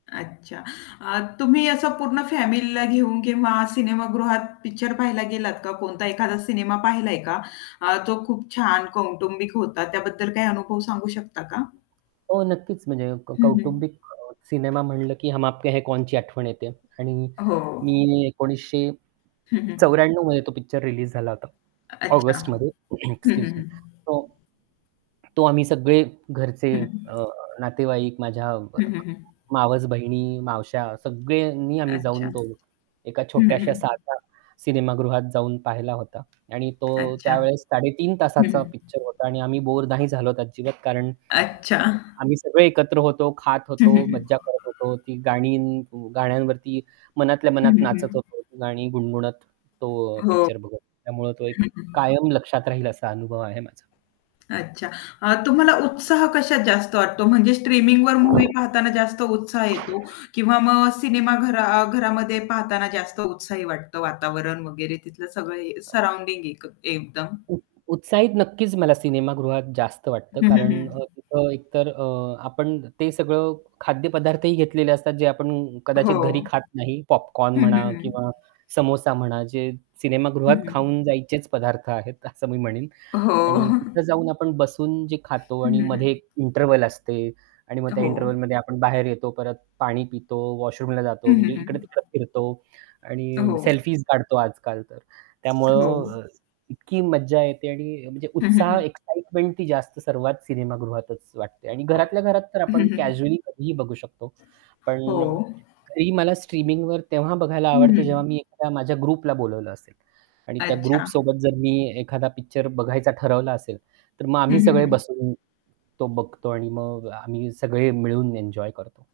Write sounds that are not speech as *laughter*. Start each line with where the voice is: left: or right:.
left: अच्छा. अ, तुम्ही असं पूर्ण फॅमिलीला घेऊन किंवा सिनेमागृहात पिक्चर पाहायला गेलात का? कोणता एखादा सिनेमा पाहिला का? अ, तो खूप छान कौटुंबिक होता. त्याबद्दल काही अनुभव सांगू शकता का?
right: हो नक्कीच म्हणजे
left: हं, हं.
right: कौटुंबिक अ, सिनेमा म्हटलं की "हम आपके है कौनची" आठवण येते. आणि
left: हो.
right: मी एकोणीसशे
left: हं, हं.
right: चौऱ्याण्णव मध्ये तो पिक्चर रिलीज झाला होता.
left: अच्छा.
right: ऑगस्टमध्ये *clears throat*
left: हं, हं,
right: एक्सक्यूज मी.
left: हं.
right: तो तो आम्ही सगळे घरचे
left: हं.
right: अ, नातेवाईक, माझ्या
left: हं, हं, हं.
right: मावस बहिणी, मावश्या सगळ्यांनी आम्ही
left: अच्छा.
right: जाऊन तो एका
left: हं, हं,
right: छोट्याशा
left: हं.
right: साध्या सिनेमागृहात जाऊन पाहिला होता. आणि तो
left: अच्छा.
right: त्यावेळेस
left: हं,
right: 3.30 तासाचा
left: हं.
right: पिक्चर होता आणि आम्ही बोर नाही झालोत अजिबात कारण
left: अच्छा.
right: अ, आम्ही सगळे एकत्र होतो, खात
left: हं, हं,
right: होतो, मज्जा
left: हं.
right: करत होतो. ती गाणी गाण्यांवरती मनातल्या
left: हं,
right: मनात
left: हं,
right: नाचत
left: हं.
right: होतो गाणी गुणगुणत तो अ,
left: हो.
right: पिक्चर बघत त्यामुळे तो एक
left: हं, हं.
right: कायम लक्षात राहील असा अनुभव आहे माझा.
left: अच्छा. अ, तुम्हाला उत्साह कशात जास्त वाटतो? म्हणजे स्ट्रीमिंगवर मूव्ही पाहताना जास्त उत्साह येतो किंवा मग सिनेमाघरा घरामध्ये पाहताना जास्त उत्साही वाटतं वातावरण वगैरे तिथलं सगळं हे सराउंडिंग एक एकदम?
right: उ उत्साहित नक्कीच मला सिनेमागृहात जास्त वाटतं.
left: हं, हं,
right: कारण अ,
left: हं.
right: तिथं एकतर अ, आपण ते सगळे खाद्यपदार्थही घेतलेले असतात जे आपण
left: हो.
right: कदाचित घरी खात नाही. पॉपकॉर्न
left: हं, हं,
right: म्हणा
left: हं.
right: किंवा समोसा म्हणा, जे सिनेमागृहात
left: हं.
right: खाऊन जायचेच पदार्थ आहेत असं मी म्हणेन.
left: हो.
right: आणि तिथे
left: *chuckles*
right: जाऊन आपण बसून जे खातो
left: हं,
right: आणि
left: हं, हं.
right: मध्ये इंटरव्हल असते आणि मग त्या
left: हो.
right: इंटरव्हलमध्ये आपण बाहेर येतो, परत पाणी पितो, वॉशरूमला
left: हं,
right: जातो
left: हं,
right: म्हणजे
left: हं.
right: इकडे-तिकडे फिरतो आणि
left: हो.
right: सेल्फी काढतो आजकाल तर
left: हो.
right: त्यामुळं अ, इतकी मज्जा येते आणि म्हणजे
left: हं, हं,
right: उत्साह,
left: हं.
right: एक्साईटमेंट ती जास्त सर्वात सिनेमागृहातच वाटते. आणि
left: *unintelligible*
right: घरातल्या घरात तर आपण
left: हं, हं, हं.
right: कॅज्युअली कधीही बघू शकतो. पण
left: हो.
right: अ, घरी मला स्ट्रीमिंगवर तेव्हा बघायला
left: हं,
right: आवडते
left: हं,
right: जेव्हा
left: हं.
right: मी एखादा माझ्या ग्रुपला बोलावलं असेल. आणि त्या
left: अच्छा.
right: ग्रुप सोबत जर मी एखादा पिक्चर बघायचा ठरवला असेल, तर मग
left: हं,
right: आम्ही
left: हं,
right: सगळे
left: हं.
right: बसून तो बघतो आणि मग आम्ही सगळे मिळून एन्जॉय करतो.